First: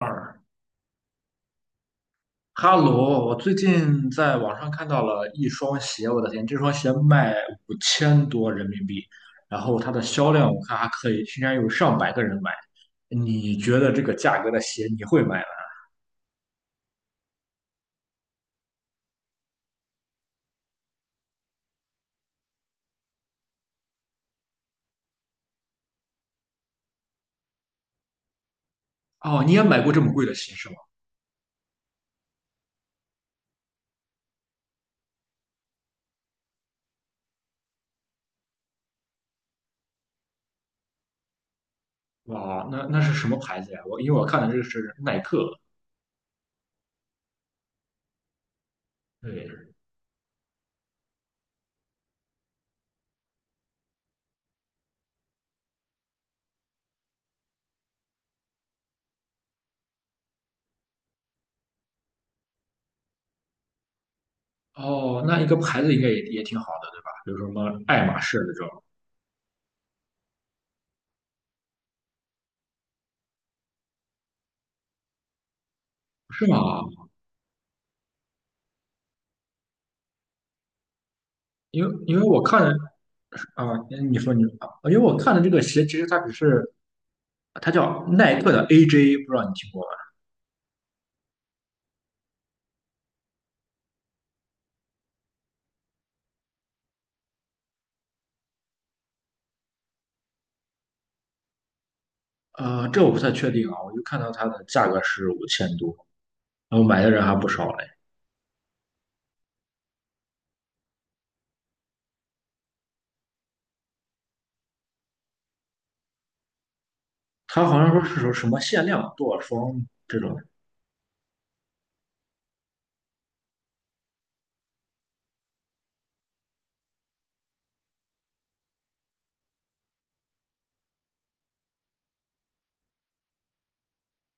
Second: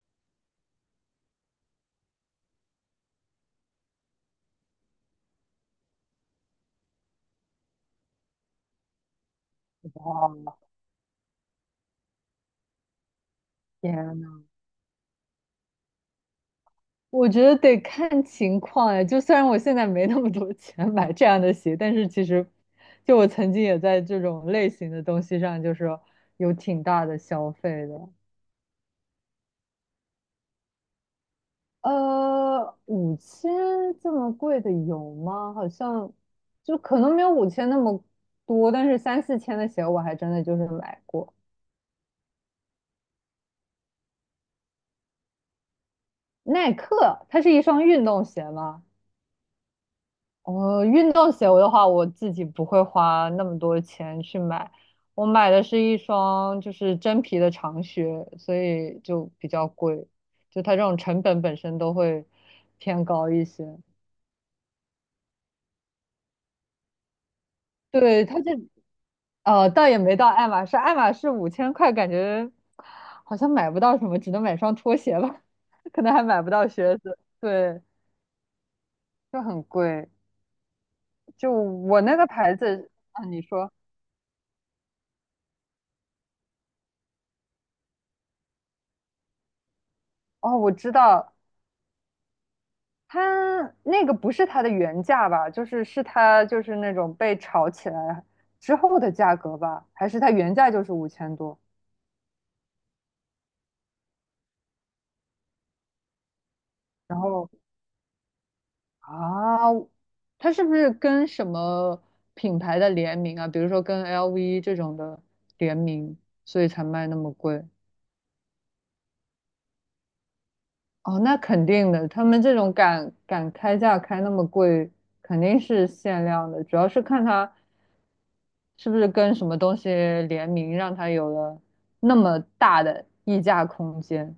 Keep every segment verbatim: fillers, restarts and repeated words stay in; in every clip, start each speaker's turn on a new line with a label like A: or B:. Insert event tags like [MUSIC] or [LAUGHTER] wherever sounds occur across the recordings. A: 二哈罗，我最近在网上看到了一双鞋，我的天，这双鞋卖五千多人民币，然后它的销量
B: 哦，
A: 我看还可以，竟然有上百个人买。你觉得
B: 天
A: 这个价
B: 呐，
A: 格的鞋你会买吗？
B: 我觉得得看情况哎，就虽然我现在没那么多钱买这样的鞋，但是其实，就我曾经也在这种类型的东西上，就是有挺大的消费的。
A: 哦，你也买过这么贵的鞋是吗？
B: 呃，五千这么贵的有吗？好像就可能没有五千那么多，但是三四千的鞋我还真的就是买过。
A: 哇，那那是什么牌子呀？我因为我看的这个是耐克。
B: 耐克，它是一双运动鞋吗？
A: 对，
B: 哦，运动鞋的话，我自己不会花那么多钱去买，我买的是一双就是真皮的长靴，所以就比较贵，就它这种成本本身都会偏高一些。
A: 哦，那一个牌子应该也也挺好的，对吧？比如说什么爱马
B: 对，
A: 仕
B: 它这
A: 这种，
B: 呃，倒也没到爱马仕，爱马仕五千块，感觉好像买不到什么，只能买双拖鞋吧，[LAUGHS] 可能还买
A: 是
B: 不
A: 吗？
B: 到靴子，对，就很贵。就
A: 因为
B: 我
A: 因
B: 那
A: 为
B: 个
A: 我
B: 牌
A: 看的
B: 子，啊，你
A: 啊，
B: 说，
A: 你说你啊，因为我看的这个鞋其实它只是。它叫耐克的 A J,不知道你听过吗？
B: 哦，我知道，它那个不是它的原价吧？就是是它就是那种被炒起来之后的价格吧？还是它原价就是五千多？
A: 呃，这我不太确定啊，我就看到它的价格是五千多，然后买的
B: 然
A: 人还不
B: 后
A: 少嘞。
B: 啊，它是不是跟什么品牌的联名啊？比如说跟 L V 这种的联名，所以才卖那么贵？
A: 它好像说是说什么限量多少双这种
B: 哦，那肯定的，他们这种敢敢开价开那么贵，肯定是限量的，主要是看它是不是跟什么东西联名，让它有了那么大的溢价空间。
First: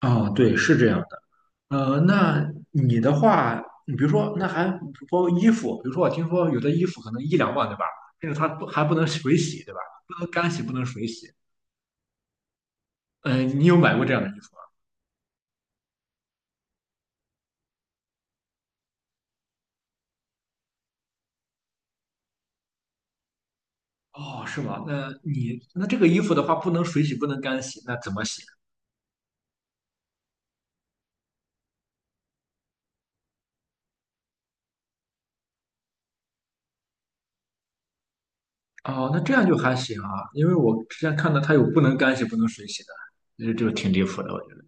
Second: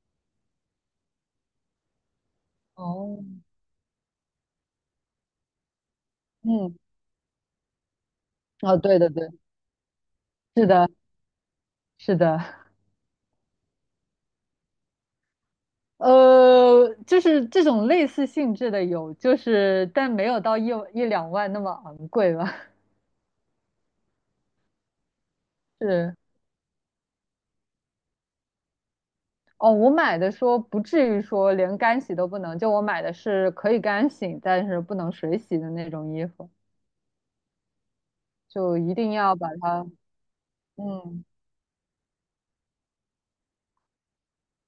A: 啊，对，是这样的。呃，那你的
B: 哦，
A: 话，你比如说，那还包括衣服，比如说我听说有的
B: 嗯，
A: 衣服可能一两万，对吧？甚至它不
B: 哦，
A: 还不
B: 对
A: 能
B: 对对，
A: 水洗，对吧？不能干洗，
B: 是
A: 不能
B: 的，
A: 水洗。
B: 是的，
A: 嗯、呃，你有买过这样的衣服吗？
B: 呃，就是这种类似性质的有，就是但没有到一一两万那么昂贵吧，
A: 哦，是吗？那你
B: [LAUGHS]
A: 那这个
B: 是。
A: 衣服的话，不能水洗，不能干洗，那怎么洗？
B: 哦，我买的说不至于说连干洗都不能，就我买的是可以干洗，但是不能水洗的那种衣服，就一
A: 哦，
B: 定
A: 那这
B: 要
A: 样
B: 把
A: 就还
B: 它，
A: 行啊，因为我之前
B: 嗯，
A: 看到它有不能干洗、不能水洗的，那就挺离谱的，我觉得。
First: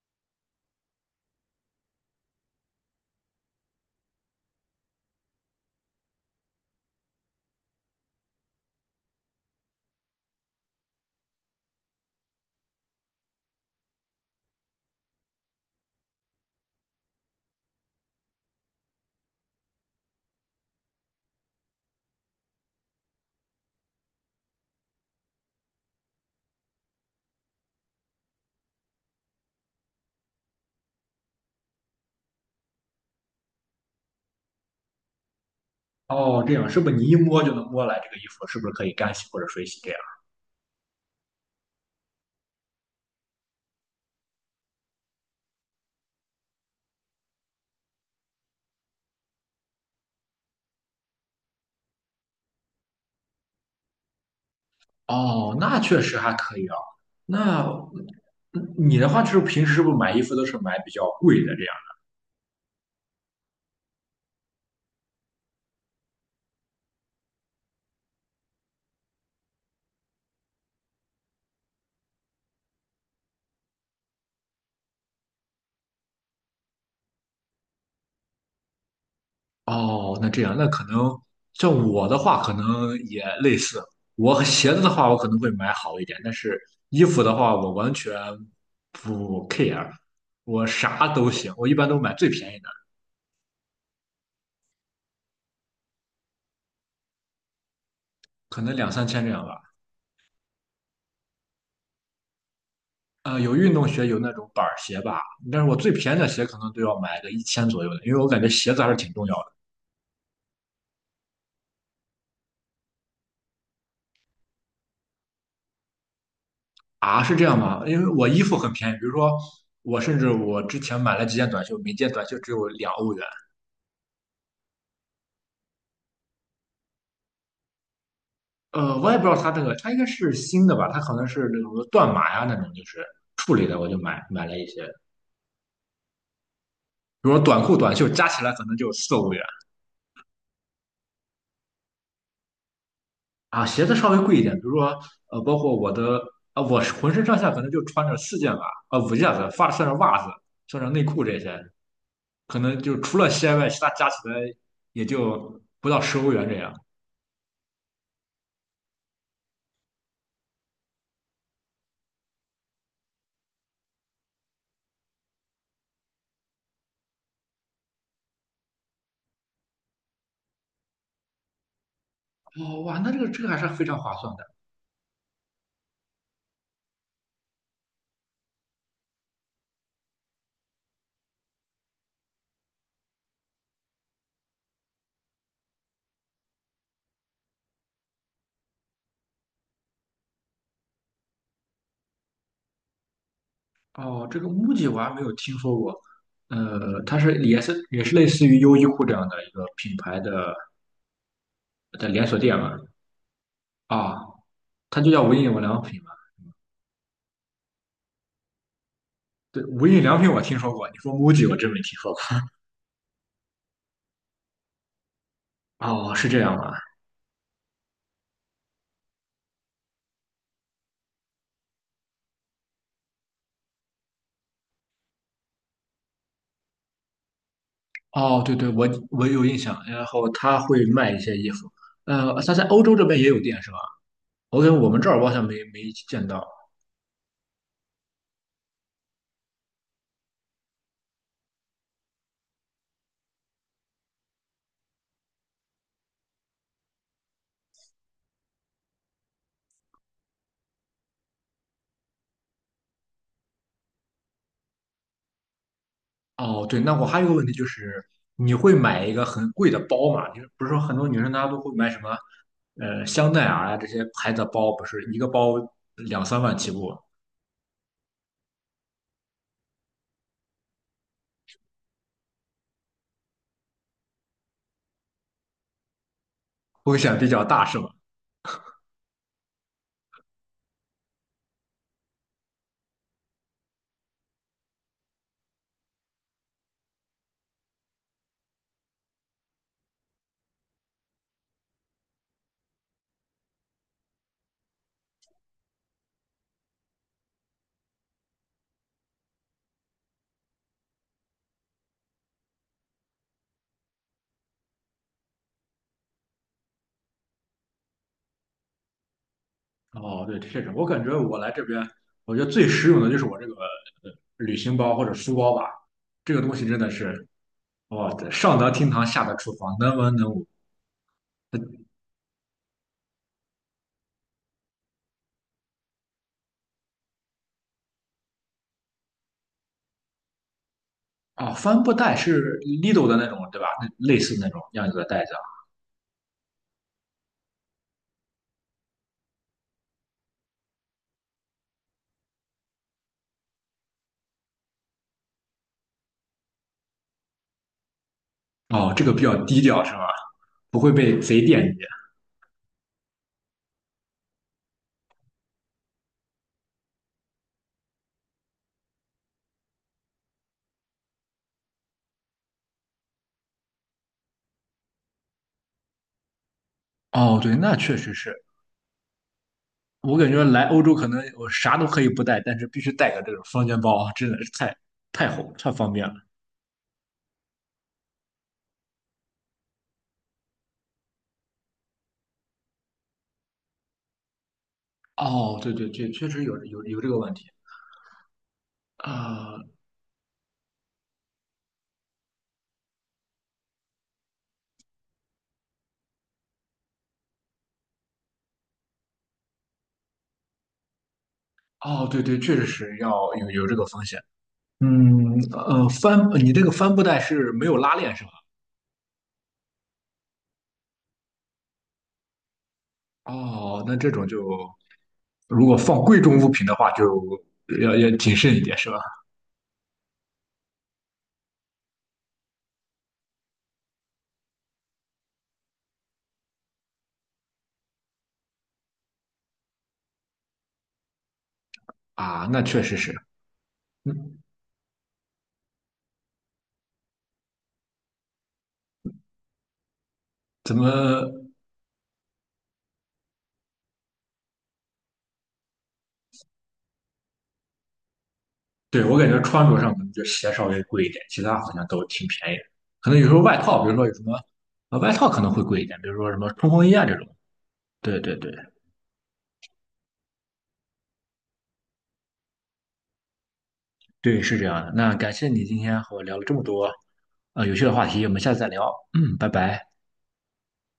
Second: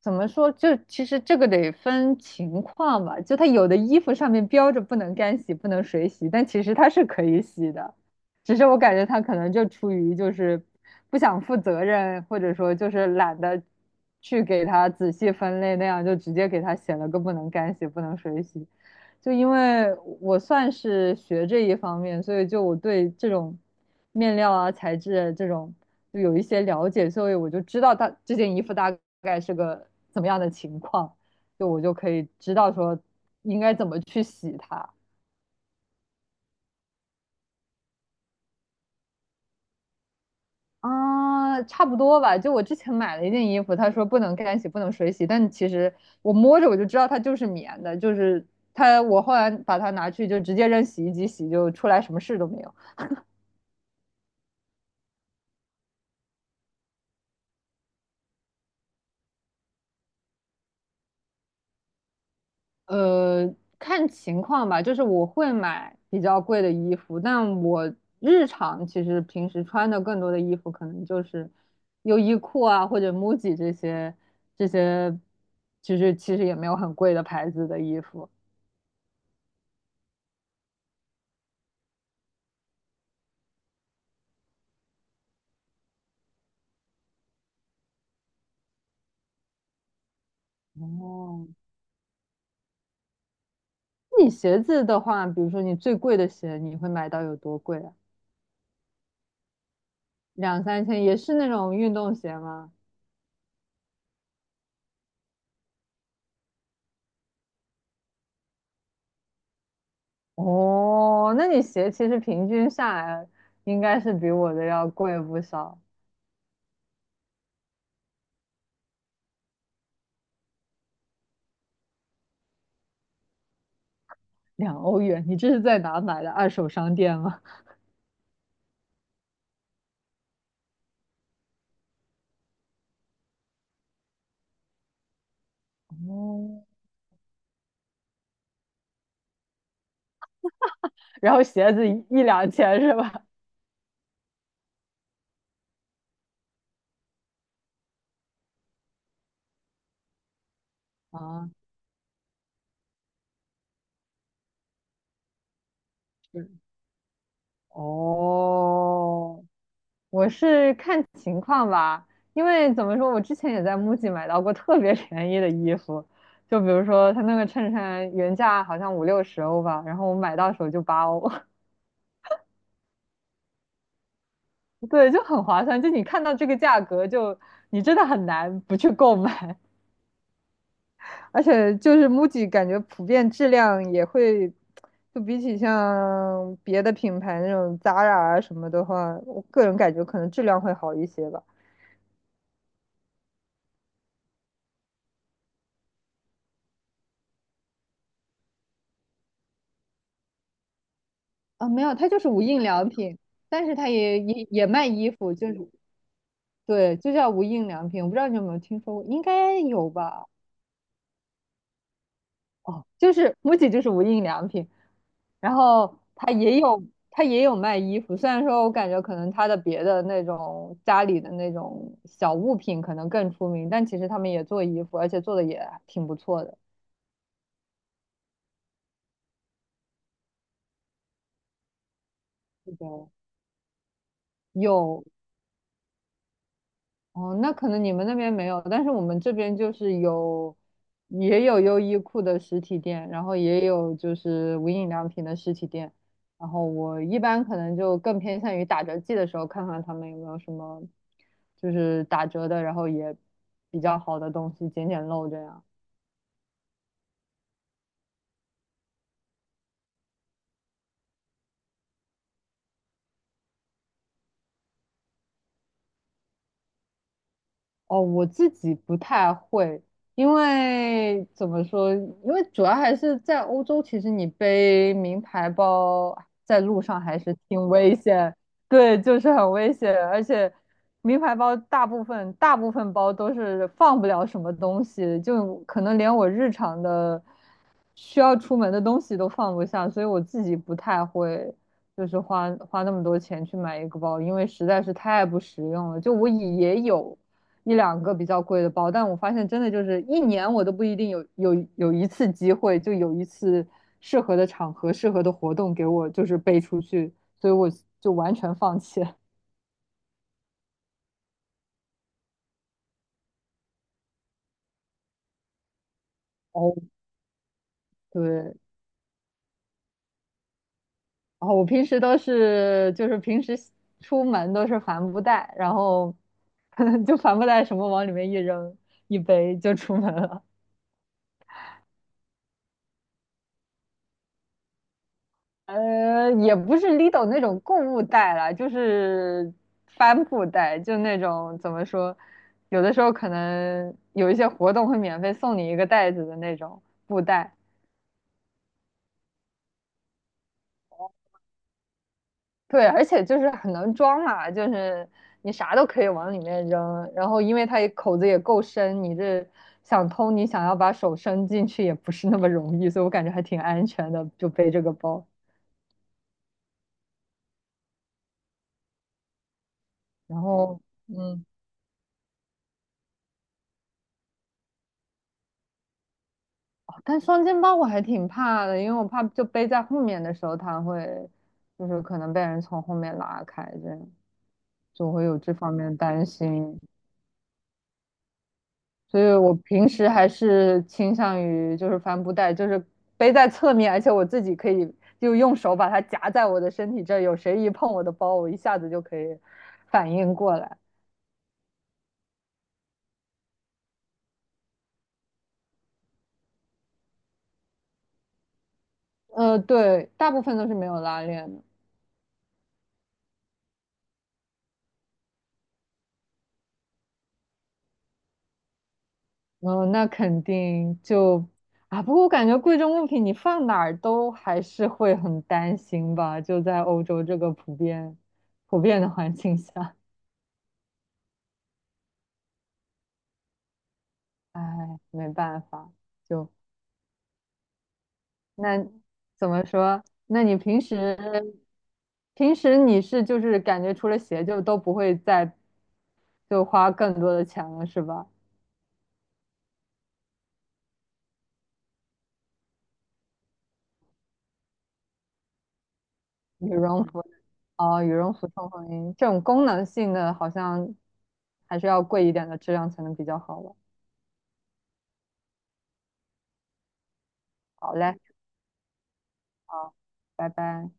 B: 怎么说？就其实这个得分情况吧，就它有的衣服上面标着不能干洗、不能水洗，但其实它是可以洗的，只是我感觉它可能就出于就是不想负责任，或者说就是懒得去给它仔细分类，那样就直接给它写了个不能干洗、不能水洗。就因为我算是学这一方面，所以就我对这种面料啊、材质啊这种就有一些了解，所以我就知道它这件衣服大概是个怎么样的情况，就我就可以知道说应该怎么去洗它。
A: 哦，这样是不是你一摸就能摸来这个衣服是不是可以干洗或者水洗这样？
B: 啊，差不多吧。就我之前买了一件衣服，他说不能干洗，不能水洗，但其实我摸着我就知道它就是棉的，就是它。我后来把它拿去就直接扔洗衣机洗，就出来什么事都没有。
A: 哦，那确实还可以啊。那嗯你的话就是平时是不是买衣服都是买比较贵的这样？
B: 呃，看情况吧，就是我会买比较贵的衣服，但我日常其实平时穿的更多的衣服可能就是优衣库啊或者 M U J I 这些这些，其实其实也没有很贵的牌子的衣服。
A: 哦，那这样那可能像我的话可能也类似，我和鞋子的话我可能会买好一点，但是衣服的话我完全不 care,我啥都
B: 哦，
A: 行，我一般都买最便宜的。
B: 你鞋子的话，比如说你最贵的鞋，你会买到有多贵啊？
A: 可能两三千这样吧。
B: 两三千，也是那种运动鞋吗？
A: 呃，有运动鞋，有那种板儿鞋吧，但是我最便宜的鞋可能都要买个一千左右的，因为我感觉鞋子还是挺重要的
B: 哦，那你鞋其实平均下来应该是比我的要贵不少。
A: 啊。是这样吗？因为我衣服很便宜，比如说我甚至我之前买了几件短袖，每件短袖只有两欧元。
B: 两欧元，你这是在哪买的二手商店吗？
A: 呃，我也不知道它这个，它应该是新的吧？它可能是那种断码呀那种，就是处理的，我就买买了一些，
B: 哦，
A: 比如说短裤、短袖加起来可能就四欧元。
B: [LAUGHS] 然后鞋子一一两千是吧？
A: 啊，鞋子稍微贵一点，比如说呃，包括我的啊，我是浑身上下可能就穿着四件吧，啊五件子，发算上袜子，算上内裤这
B: 啊，
A: 些，可能就除了鞋外，其他加起来也就不到十欧元
B: 是
A: 这样。
B: 哦，我是看情况吧，因为怎么说，我之前也在 M U J I 买到过特别便宜的衣服，就比如说他那个衬衫原价好像五六十欧吧，然后我买到手就八欧，
A: 哦，哇，那这个这个还是非常划算的。
B: [LAUGHS] 对，就很划算。就你看到这个价格就，就你真的很难不去购买。而且就是 M U J I 感觉普遍质量也会，就比起像别的品牌那种 Zara 啊什么的话，我个人感觉可能质量会好一些吧。
A: 哦，这个 MUJI 我还没有听说过，呃，它是也是也是类似于优衣库这样的一个品牌的
B: 啊，没有，
A: 的
B: 它就
A: 连
B: 是
A: 锁
B: 无
A: 店
B: 印
A: 嘛？
B: 良品，但是它
A: 啊，
B: 也也也卖
A: 它就
B: 衣
A: 叫无
B: 服，
A: 印
B: 就是
A: 良品嘛？
B: 对，就叫无印良品。我不知道你有没有听说过，应该
A: 对，无
B: 有
A: 印良
B: 吧？
A: 品我听说过，你说 MUJI 我真没听说过。
B: 哦，就是 M U J I 就是无印良品，然后
A: 哦，是
B: 他
A: 这样
B: 也
A: 吗？
B: 有他也有卖衣服，虽然说我感觉可能他的别的那种家里的那种小物品可能更出名，但其实他们也做衣服，而且做的也挺不错的。
A: 哦，对对，我我有印象。然后他会卖一些衣服，呃，他在
B: 这
A: 欧
B: 个
A: 洲这边也有店是吧？我感觉我们
B: 有
A: 这儿我好像没没见到。
B: 哦，那可能你们那边没有，但是我们这边就是有，也有优衣库的实体店，然后也有就是无印良品的实体店，然后我一般可能就更偏向于打折季的时候看看他们有没有什么就是打折的，然后也比较好的东西，捡捡漏这样。
A: 哦，对，那我还有个问题就是，你会买一个很贵的包吗？就是不是说很多女生她都会买什么，呃，香奈儿啊这些牌子的包，不是一个包两三万起步，
B: 哦，我自己不太会，因为怎么说？因为主要还是在欧洲，其实你背名牌包在路
A: 风
B: 上
A: 险
B: 还
A: 比
B: 是
A: 较大
B: 挺
A: 是吧？
B: 危险，对，就是很危险。而且名牌包大部分大部分包都是放不了什么东西，就可能连我日常的需要出门的东西都放不下，所以我自己不太会。就是花花那么多钱去买一个包，因为实在是太不实用了。就我也有。一两个比较贵的包，但我发现真的就是一年我都不一定有有有一次机会，就有一次适合的场合、适合的活动给我就是背出去，所以我就完全放弃了。
A: 哦，对，确实，我感觉我来这边，我觉得最实用的就是我这个呃旅行包或者书包吧，这个东西
B: 哦，
A: 真的是。哦，对，
B: 对，
A: 上
B: 然
A: 得厅堂，下得厨房，能文能武。
B: 后我平时都是就是平时出门都是帆布袋，然后 [LAUGHS] 就帆布袋什么往里面一扔，一背就出门了。
A: 哦，帆布袋是 Lidl 的那种，对吧？那类似那种样子的袋子
B: 呃，也不是 Lido 那种购物袋啦，就是帆布袋，就那种怎么说，有的时候可能有一些活动会免费送你一个袋子的那种布袋。
A: 啊。哦，这个比较低调是吧？不会被贼惦记。
B: 对，而且就是很能装嘛，就是你啥都可以往里面扔，然后因为它也口子也够深，你这想偷你想要把手伸进去也不是那么容易，所以我感觉还挺安全的，就背这个包。
A: 哦，对，那确实是。我感
B: 然
A: 觉来
B: 后，
A: 欧洲可能
B: 嗯。
A: 我啥都可以不带，但是必须带个这种双肩包啊，真的是太太好太方便了。
B: 哦，但双肩包我还挺怕的，因为我怕就背在后面的时候，它会就是可能被人从后面拉开，这样就会有这
A: 哦，对
B: 方
A: 对
B: 面的
A: 对，
B: 担
A: 确实有
B: 心。
A: 有有这个问题。
B: 所以我
A: 啊、
B: 平时还是倾向于就是帆布袋，就是背在侧面，而且我自己可以就用手把它夹在我的身体这儿，有谁一碰我的包，我一下子就可以反应过来。
A: 哦，对对，确实是要有有这个风险。嗯，呃，帆，你这个帆布袋是没有拉链是吧？
B: 呃，对，大部分都是没有拉链的。
A: 哦，那这种就如果放贵重物品的话，就要要谨慎一点，是吧？
B: 哦，那肯定就啊，不过我感觉贵重物品你放哪儿都还是会很担心吧，就在欧洲这个普遍普遍的环境下，
A: 啊，那确实是。嗯，
B: 唉，没办法，就那怎么说？那你
A: 怎
B: 平时
A: 么？
B: 平时你是就是感觉除了鞋就都不会再就花更多的钱了是吧？
A: 对我感觉穿着上可能就鞋稍微贵一点，其他好像都挺便宜的。可能有时候外套，比如说有什么呃外套可能会贵一点，比如说什么
B: 羽
A: 冲锋衣啊
B: 绒
A: 这
B: 服
A: 种。
B: 哦，羽
A: 对
B: 绒
A: 对
B: 服、
A: 对
B: 冲锋衣这种功能性的好像还是要贵一点的质量才能比较好吧。
A: 对，是这样的。那感谢你今天和我聊了这么多呃有趣的
B: 好
A: 话
B: 嘞。
A: 题，我们下次再聊。嗯，拜拜。
B: 好，拜拜。